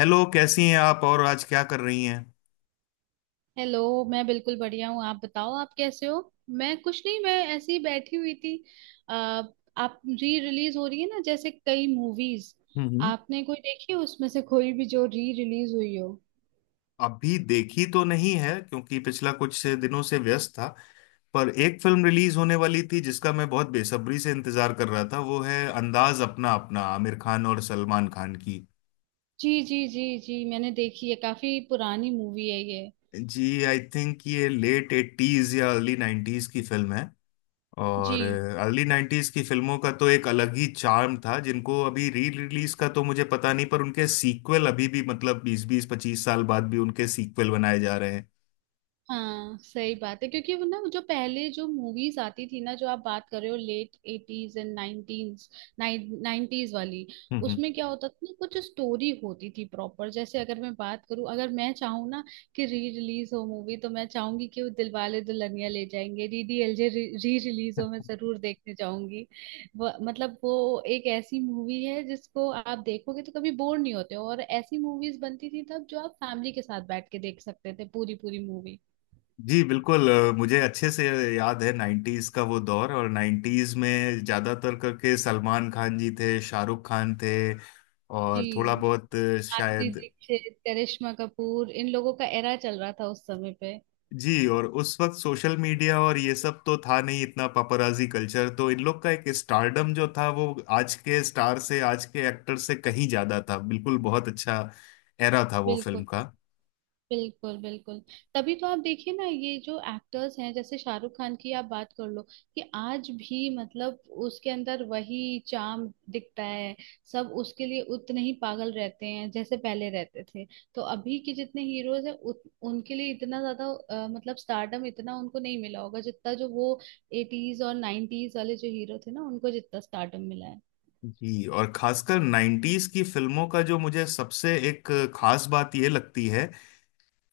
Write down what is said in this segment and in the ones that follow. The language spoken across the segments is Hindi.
हेलो, कैसी हैं आप और आज क्या कर रही हैं। हेलो। मैं बिल्कुल बढ़िया हूँ, आप बताओ आप कैसे हो। मैं कुछ नहीं, मैं ऐसे ही बैठी हुई थी। आ, आप री रिलीज हो रही है ना जैसे कई मूवीज, हम्म। आपने कोई देखी है उसमें से कोई भी जो री रिलीज हुई हो। अभी देखी तो नहीं है क्योंकि पिछला कुछ दिनों से व्यस्त था। पर एक फिल्म रिलीज होने वाली थी जिसका मैं बहुत बेसब्री से इंतजार कर रहा था, वो है अंदाज अपना अपना, आमिर खान और सलमान खान की। जी जी जी जी, मैंने देखी है, काफी पुरानी मूवी है ये। जी, आई थिंक ये लेट एट्टीज या अर्ली नाइन्टीज की फिल्म है। और जी अर्ली नाइन्टीज की फिल्मों का तो एक अलग ही चार्म था, जिनको अभी री रिलीज का तो मुझे पता नहीं, पर उनके सीक्वल अभी भी मतलब बीस बीस पच्चीस साल बाद भी उनके सीक्वल बनाए जा रहे हैं। हाँ, सही बात है, क्योंकि वो ना वो जो पहले जो मूवीज आती थी ना जो आप बात कर रहे हो, late eighties and nineties, nineties वाली। हम्म, हम्म। उसमें क्या होता था ना, कुछ स्टोरी होती थी प्रॉपर। जैसे अगर मैं बात करूँ, अगर मैं चाहूँ ना कि री रिलीज हो मूवी, तो मैं चाहूंगी कि वो दिलवाले दुल्हनिया ले जाएंगे, डीडीएलजे री रिलीज हो, मैं जरूर देखने जाऊंगी। मतलब वो एक ऐसी मूवी है जिसको आप देखोगे तो कभी बोर नहीं होते हो, और ऐसी मूवीज बनती थी तब जो आप फैमिली के साथ बैठ के देख सकते थे पूरी पूरी मूवी। जी बिल्कुल। मुझे अच्छे से याद है नाइन्टीज का वो दौर, और नाइन्टीज में ज्यादातर करके सलमान खान जी थे, शाहरुख खान थे, और थोड़ा जी, बहुत माधुरी शायद। दीक्षित, करिश्मा कपूर, इन लोगों का एरा चल रहा था उस समय पे। जी। और उस वक्त सोशल मीडिया और ये सब तो था नहीं, इतना पपराजी कल्चर। तो इन लोग का एक स्टारडम जो था वो आज के स्टार से, आज के एक्टर से कहीं ज्यादा था। बिल्कुल बहुत अच्छा एरा था वो फिल्म बिल्कुल। का। बिल्कुल बिल्कुल। तभी तो आप देखिए ना, ये जो एक्टर्स हैं जैसे शाहरुख खान की आप बात कर लो, कि आज भी मतलब उसके अंदर वही चार्म दिखता है, सब उसके लिए उतने ही पागल रहते हैं जैसे पहले रहते थे। तो अभी के जितने हीरोज हैं उनके लिए इतना ज्यादा मतलब स्टारडम इतना उनको नहीं मिला होगा जितना जो वो एटीज और नाइनटीज वाले जो हीरो थे ना उनको जितना स्टारडम मिला है। जी। और खासकर नाइन्टीज की फिल्मों का जो मुझे सबसे एक खास बात ये लगती है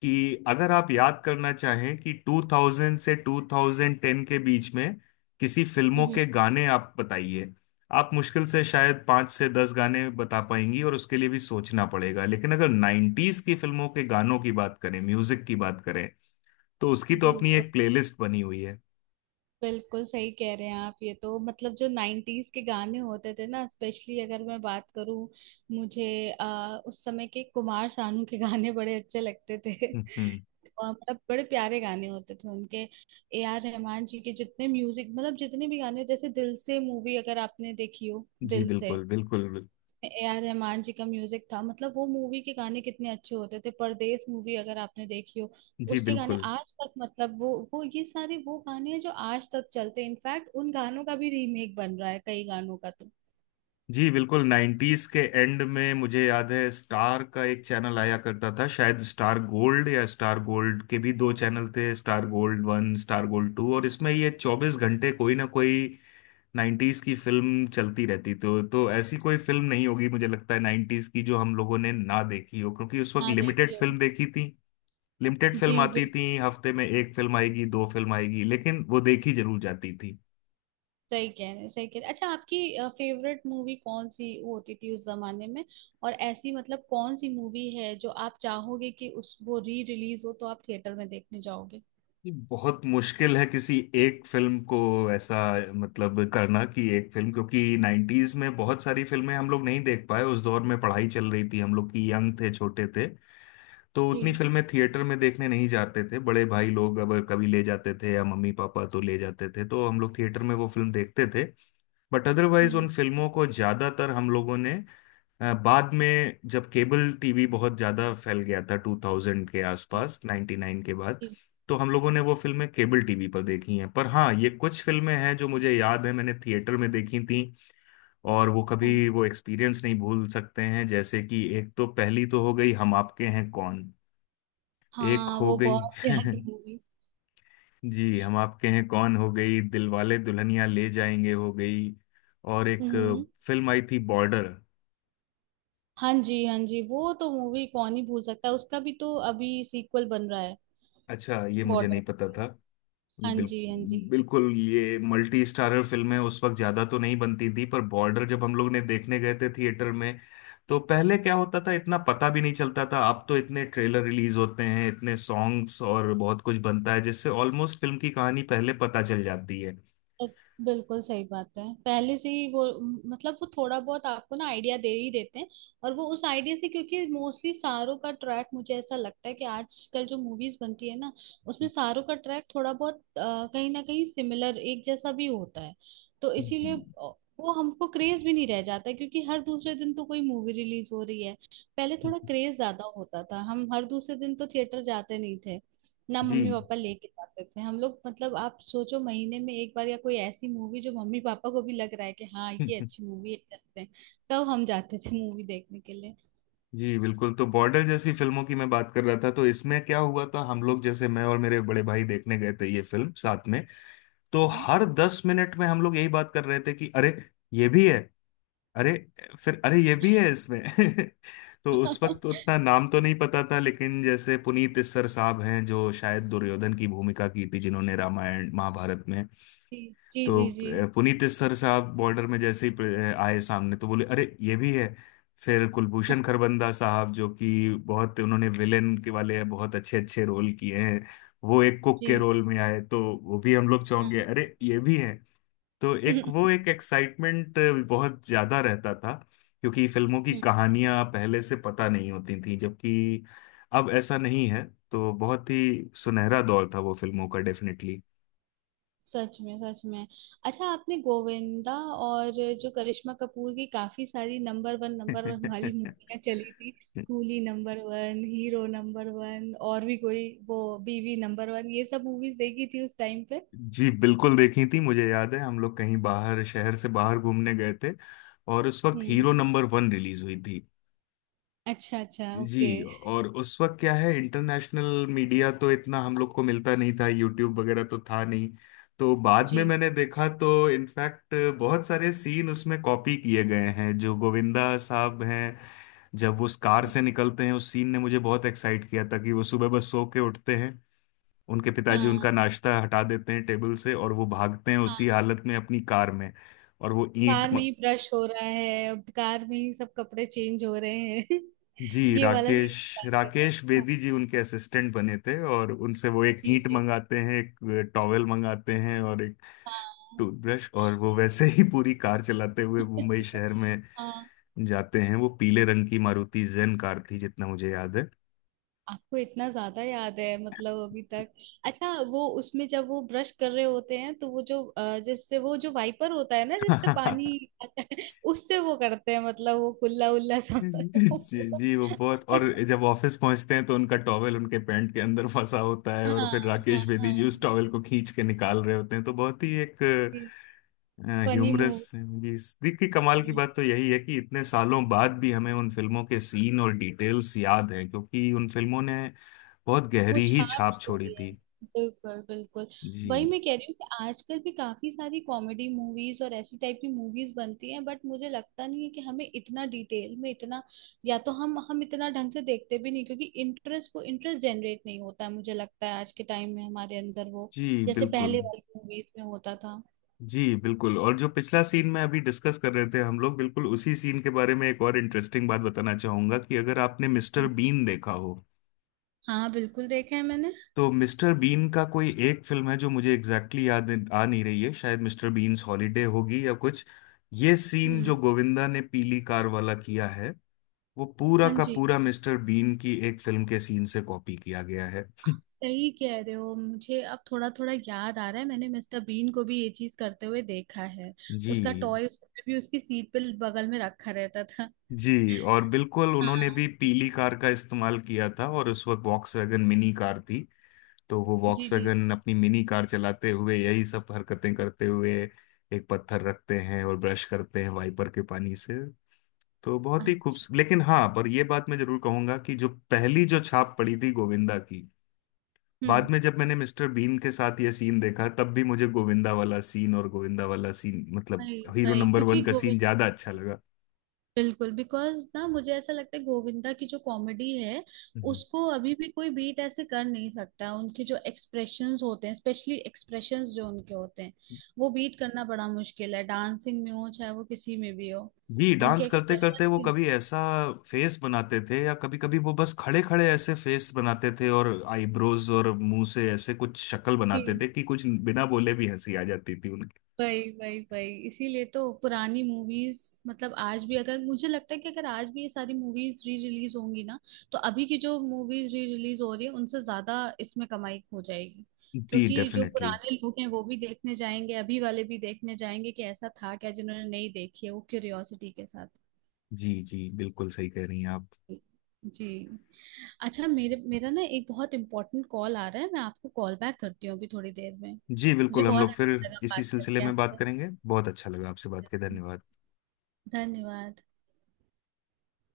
कि अगर आप याद करना चाहें कि 2000 से 2010 के बीच में किसी फिल्मों हम्म। के गाने आप बताइए, आप मुश्किल से शायद 5 से 10 गाने बता पाएंगी और उसके लिए भी सोचना पड़ेगा। लेकिन अगर 90s की फिल्मों के गानों की बात करें, म्यूजिक की बात करें, तो उसकी तो अपनी बिल्कुल एक प्लेलिस्ट बनी हुई है। बिल्कुल सही कह रहे हैं आप। ये तो मतलब जो नाइन्टीज के गाने होते थे ना, स्पेशली अगर मैं बात करूं, मुझे उस समय के कुमार सानू के गाने बड़े अच्छे लगते थे हम्म, हम्म। और मतलब बड़े प्यारे गाने होते थे उनके। ए आर रहमान जी के जितने म्यूजिक, मतलब जितने भी गाने, जैसे दिल से मूवी अगर आपने देखी हो, जी दिल से, बिल्कुल बिल्कुल। ए आर रहमान जी का म्यूजिक था, मतलब वो मूवी के गाने कितने अच्छे होते थे। परदेस मूवी अगर आपने देखी हो, जी उसके गाने बिल्कुल। आज तक, मतलब वो ये सारे वो गाने हैं जो आज तक चलते हैं, इनफैक्ट उन गानों का भी रीमेक बन रहा है कई गानों का तो। जी बिल्कुल। नाइन्टीज के एंड में मुझे याद है, स्टार का एक चैनल आया करता था, शायद स्टार गोल्ड, या स्टार गोल्ड के भी दो चैनल थे, Star Gold One, Star Gold Two, और इसमें ये 24 घंटे कोई ना कोई नाइन्टीज की फिल्म चलती रहती। तो ऐसी कोई फिल्म नहीं होगी, मुझे लगता है, नाइन्टीज की जो हम लोगों ने ना देखी हो, क्योंकि उस वक्त हाँ लिमिटेड देखिए हो। फिल्म देखी थी। लिमिटेड जी फिल्म आती बिल्कुल। थी, हफ्ते में एक फिल्म आएगी, दो फिल्म आएगी, लेकिन वो देखी जरूर जाती थी। सही कह रहे हैं, सही कह रहे हैं। अच्छा, आपकी फेवरेट मूवी कौन सी होती थी उस जमाने में, और ऐसी मतलब कौन सी मूवी है जो आप चाहोगे कि उस वो री रिलीज हो तो आप थिएटर में देखने जाओगे। ये बहुत मुश्किल है किसी एक फिल्म को ऐसा मतलब करना कि एक फिल्म, क्योंकि नाइन्टीज में बहुत सारी फिल्में हम लोग नहीं देख पाए। उस दौर में पढ़ाई चल रही थी हम लोग की, यंग थे, छोटे थे, तो उतनी जी। फिल्में थिएटर में देखने नहीं जाते थे। बड़े भाई लोग अब कभी ले जाते थे या मम्मी पापा तो ले जाते थे, तो हम लोग थिएटर में वो फिल्म देखते थे। बट अदरवाइज उन हम्म। फिल्मों को ज्यादातर हम लोगों ने बाद में जब केबल टीवी बहुत ज्यादा फैल गया था, 2000 के जी। आसपास, 99 के बाद, जी, तो हम लोगों ने वो फिल्में केबल टीवी पर देखी हैं। पर हाँ, ये कुछ फिल्में हैं जो मुझे याद है मैंने थिएटर में देखी थी, और वो हाँ। कभी वो एक्सपीरियंस नहीं भूल सकते हैं, जैसे कि एक तो पहली तो हो गई हम आपके हैं कौन, एक हाँ, हो वो गई। बहुत प्यारी मूवी। जी, हम आपके हैं कौन हो गई, दिलवाले दुल्हनिया ले जाएंगे हो गई, और एक हम्म। फिल्म आई थी बॉर्डर। हाँ जी, हाँ जी, वो तो मूवी कौन ही भूल सकता है, उसका भी तो अभी सीक्वल बन रहा है। अच्छा, ये मुझे बॉर्डर। नहीं पता था। ये हाँ बिल, जी, हाँ जी। बिल्कुल ये मल्टी स्टारर फिल्में उस वक्त ज्यादा तो नहीं बनती थी, पर बॉर्डर जब हम लोग ने देखने गए थे थिएटर में, तो पहले क्या होता था, इतना पता भी नहीं चलता था। अब तो इतने ट्रेलर रिलीज होते हैं, इतने सॉन्ग्स और बहुत कुछ बनता है, जिससे ऑलमोस्ट फिल्म की कहानी पहले पता चल जाती है। एक- बिल्कुल सही बात है, पहले से ही वो मतलब वो थोड़ा बहुत आपको ना आइडिया दे ही देते हैं। और वो उस आइडिया से, क्योंकि मोस्टली सारों का ट्रैक, मुझे ऐसा लगता है कि आजकल जो मूवीज बनती है ना, उसमें सारों का ट्रैक थोड़ा बहुत कहीं ना कहीं सिमिलर एक जैसा भी होता है। तो जी। इसीलिए अ, वो हमको क्रेज भी नहीं रह जाता है, क्योंकि हर दूसरे दिन तो कोई मूवी रिलीज हो रही है। पहले थोड़ा क्रेज ज्यादा होता था, हम हर दूसरे दिन तो थिएटर जाते नहीं थे ना, जी। मम्मी पापा लेके जाते थे हम लोग। मतलब आप सोचो, महीने में एक बार, या कोई ऐसी मूवी जो मम्मी पापा को भी लग रहा है कि हाँ ये अच्छी मूवी है चलते हैं, तब हम जाते थे मूवी देखने के लिए। जी बिल्कुल। तो बॉर्डर जैसी फिल्मों की मैं बात कर रहा था, तो इसमें क्या हुआ था हम लोग, जैसे मैं और मेरे बड़े भाई देखने गए थे ये फिल्म साथ में, तो हर 10 मिनट में हम लोग यही बात कर रहे थे कि अरे ये भी है, अरे, फिर अरे ये भी है इसमें। तो उस वक्त तो उतना नाम तो नहीं पता था, लेकिन जैसे पुनीत इस्सर साहब हैं जो शायद दुर्योधन की भूमिका की थी जिन्होंने रामायण महाभारत में, जी जी तो जी जी। पुनीत इस्सर साहब बॉर्डर में जैसे ही आए सामने, तो बोले अरे ये भी है। फिर कुलभूषण खरबंदा साहब जो कि बहुत उन्होंने विलेन के वाले बहुत अच्छे अच्छे रोल किए हैं, वो एक कुक के जी। रोल में आए, तो वो भी हम लोग चौंक गए, हाँ। अरे ये भी है। तो एक वो एक एक्साइटमेंट बहुत ज्यादा रहता था, क्योंकि फिल्मों की हम्म, कहानियां पहले से पता नहीं होती थी, जबकि अब ऐसा नहीं है। तो बहुत ही सुनहरा दौर था वो फिल्मों का डेफिनेटली। सच में, सच में। अच्छा, आपने गोविंदा और जो करिश्मा कपूर की काफी सारी नंबर 1 नंबर 1 वाली मूवियाँ चली थी, कूली नंबर 1, हीरो नंबर 1, और भी कोई वो बीवी नंबर 1, ये सब मूवीज देखी थी उस टाइम पे। जी बिल्कुल देखी थी, मुझे याद है हम लोग कहीं बाहर, शहर से बाहर घूमने गए थे और उस वक्त हम्म। हीरो नंबर वन रिलीज हुई थी। अच्छा अच्छा, ओके। जी। और उस वक्त क्या है, इंटरनेशनल मीडिया तो इतना हम लोग को मिलता नहीं था, यूट्यूब वगैरह तो था नहीं, तो बाद में जी। मैंने देखा तो इनफैक्ट बहुत सारे सीन उसमें कॉपी किए गए हैं। जो गोविंदा साहब हैं, जब वो उस कार हम्म। से निकलते हैं, उस सीन ने मुझे बहुत एक्साइट किया था, कि वो सुबह बस सो के उठते हैं, उनके पिताजी हाँ। उनका नाश्ता हटा देते हैं टेबल से और वो भागते हैं उसी हाँ, हालत में अपनी कार में। और वो ईंट। कार में ही ब्रश हो रहा है, अब कार में ही सब कपड़े चेंज हो रहे हैं। जी। ये वाला सीन राकेश बात कर रहे राकेश हो। हाँ बेदी जी उनके असिस्टेंट बने थे, और उनसे वो एक जी ईंट जी। मंगाते हैं, एक टॉवेल मंगाते हैं और एक हाँ। टूथब्रश, और वो वैसे ही पूरी कार चलाते हुए मुंबई शहर में हाँ। जाते हैं। वो पीले रंग की मारुति जेन कार थी, जितना मुझे याद आपको इतना ज्यादा याद है, मतलब अभी तक। अच्छा वो उसमें जब वो ब्रश कर रहे होते हैं, तो वो जो जिससे वो जो वाइपर होता है ना जिससे है। पानी आता है उससे वो करते हैं, मतलब वो कुल्ला उल्ला सब। जी जी। वो बहुत, और जब ऑफिस पहुंचते हैं तो उनका टॉवेल उनके पैंट के अंदर फंसा होता है, हाँ और फिर हाँ राकेश बेदी हाँ, जी उस टॉवेल को खींच के निकाल रहे होते हैं, तो बहुत ही एक फनी ह्यूमरस। मूवी। जी। देखिए कमाल की हम्म। बात तो यही है कि इतने सालों बाद भी हमें उन फिल्मों के सीन और डिटेल्स याद हैं, क्योंकि उन फिल्मों ने बहुत वो गहरी ही छाप छाप छोड़ी छोड़ी है। थी। बिल्कुल बिल्कुल। वही जी। मैं कह रही हूँ कि आजकल भी काफी सारी कॉमेडी मूवीज और ऐसी टाइप की मूवीज बनती हैं, बट मुझे लगता नहीं है कि हमें इतना डिटेल में इतना, या तो हम इतना ढंग से देखते भी नहीं क्योंकि इंटरेस्ट वो इंटरेस्ट जनरेट नहीं होता है। मुझे लगता है आज के टाइम में हमारे अंदर वो जी जैसे बिल्कुल। पहले वाली मूवीज में होता था। जी बिल्कुल, और जो पिछला सीन में अभी डिस्कस कर रहे थे हम लोग, बिल्कुल उसी सीन के बारे में एक और इंटरेस्टिंग बात बताना चाहूंगा, कि अगर आपने मिस्टर बीन देखा हो, हाँ बिल्कुल, देखा है मैंने। तो मिस्टर बीन का कोई एक फिल्म है जो मुझे एग्जैक्टली exactly याद आ नहीं रही है, शायद मिस्टर बीन्स हॉलीडे होगी या कुछ। ये सीन जो हम्म। गोविंदा ने पीली कार वाला किया है, वो पूरा हाँ का जी। पूरा मिस्टर बीन की एक फिल्म के सीन से कॉपी किया गया है। आप सही कह रहे हो, मुझे अब थोड़ा थोड़ा याद आ रहा है, मैंने मिस्टर बीन को भी ये चीज करते हुए देखा है। उसका जी। टॉय उसने भी उसकी सीट पे बगल में रखा रहता था। जी, और बिल्कुल उन्होंने हाँ। भी पीली कार का इस्तेमाल किया था, और उस वक्त वॉक्सवैगन मिनी कार थी, तो वो जी जी। वॉक्सवैगन अपनी मिनी कार चलाते हुए यही सब हरकतें करते हुए एक पत्थर रखते हैं और ब्रश करते हैं वाइपर के पानी से। तो बहुत ही अच्छा। खूबसूरत। लेकिन हाँ, पर ये बात मैं जरूर कहूंगा कि जो पहली जो छाप पड़ी थी गोविंदा की, हम्म। बाद में जब मैंने मिस्टर बीन के साथ ये सीन देखा, तब भी मुझे गोविंदा वाला सीन, और गोविंदा वाला सीन मतलब अरे हीरो भाई नंबर वन क्योंकि का सीन, गोविंदा, ज्यादा अच्छा लगा। बिल्कुल, बिकॉज ना मुझे ऐसा लगता है गोविंदा की जो कॉमेडी है, हम्म। उसको अभी भी कोई बीट ऐसे कर नहीं सकता। उनके जो एक्सप्रेशंस होते हैं, स्पेशली एक्सप्रेशंस जो उनके होते हैं, वो बीट करना बड़ा मुश्किल है, डांसिंग में हो चाहे वो किसी में भी हो। जी। उनके डांस करते करते वो एक्सप्रेशन, कभी ऐसा फेस बनाते थे, या कभी कभी वो बस खड़े खड़े ऐसे फेस बनाते थे, और आईब्रोज और मुंह से ऐसे कुछ शक्ल बनाते थे कि कुछ बिना बोले भी हंसी आ जाती थी उनकी। वही वही वही, इसीलिए तो पुरानी मूवीज मतलब आज भी, अगर मुझे लगता है कि अगर आज भी ये सारी मूवीज री रिलीज होंगी ना, तो अभी की जो मूवीज री रिलीज हो रही है उनसे ज्यादा इसमें कमाई हो जाएगी। जी क्योंकि जो डेफिनेटली। पुराने लोग हैं वो भी देखने जाएंगे, अभी वाले भी देखने जाएंगे कि ऐसा था क्या, जिन्होंने नहीं देखी है वो क्यूरियोसिटी के साथ। जी जी बिल्कुल सही कह रही हैं आप। जी। अच्छा, मेरे मेरा ना एक बहुत इंपॉर्टेंट कॉल आ रहा है, मैं आपको कॉल बैक करती हूँ अभी थोड़ी देर में। जी मुझे बिल्कुल। हम बहुत लोग फिर अच्छा लगा इसी बात सिलसिले करके में बात आपसे। करेंगे, बहुत अच्छा लगा आपसे बात के, धन्यवाद। धन्यवाद।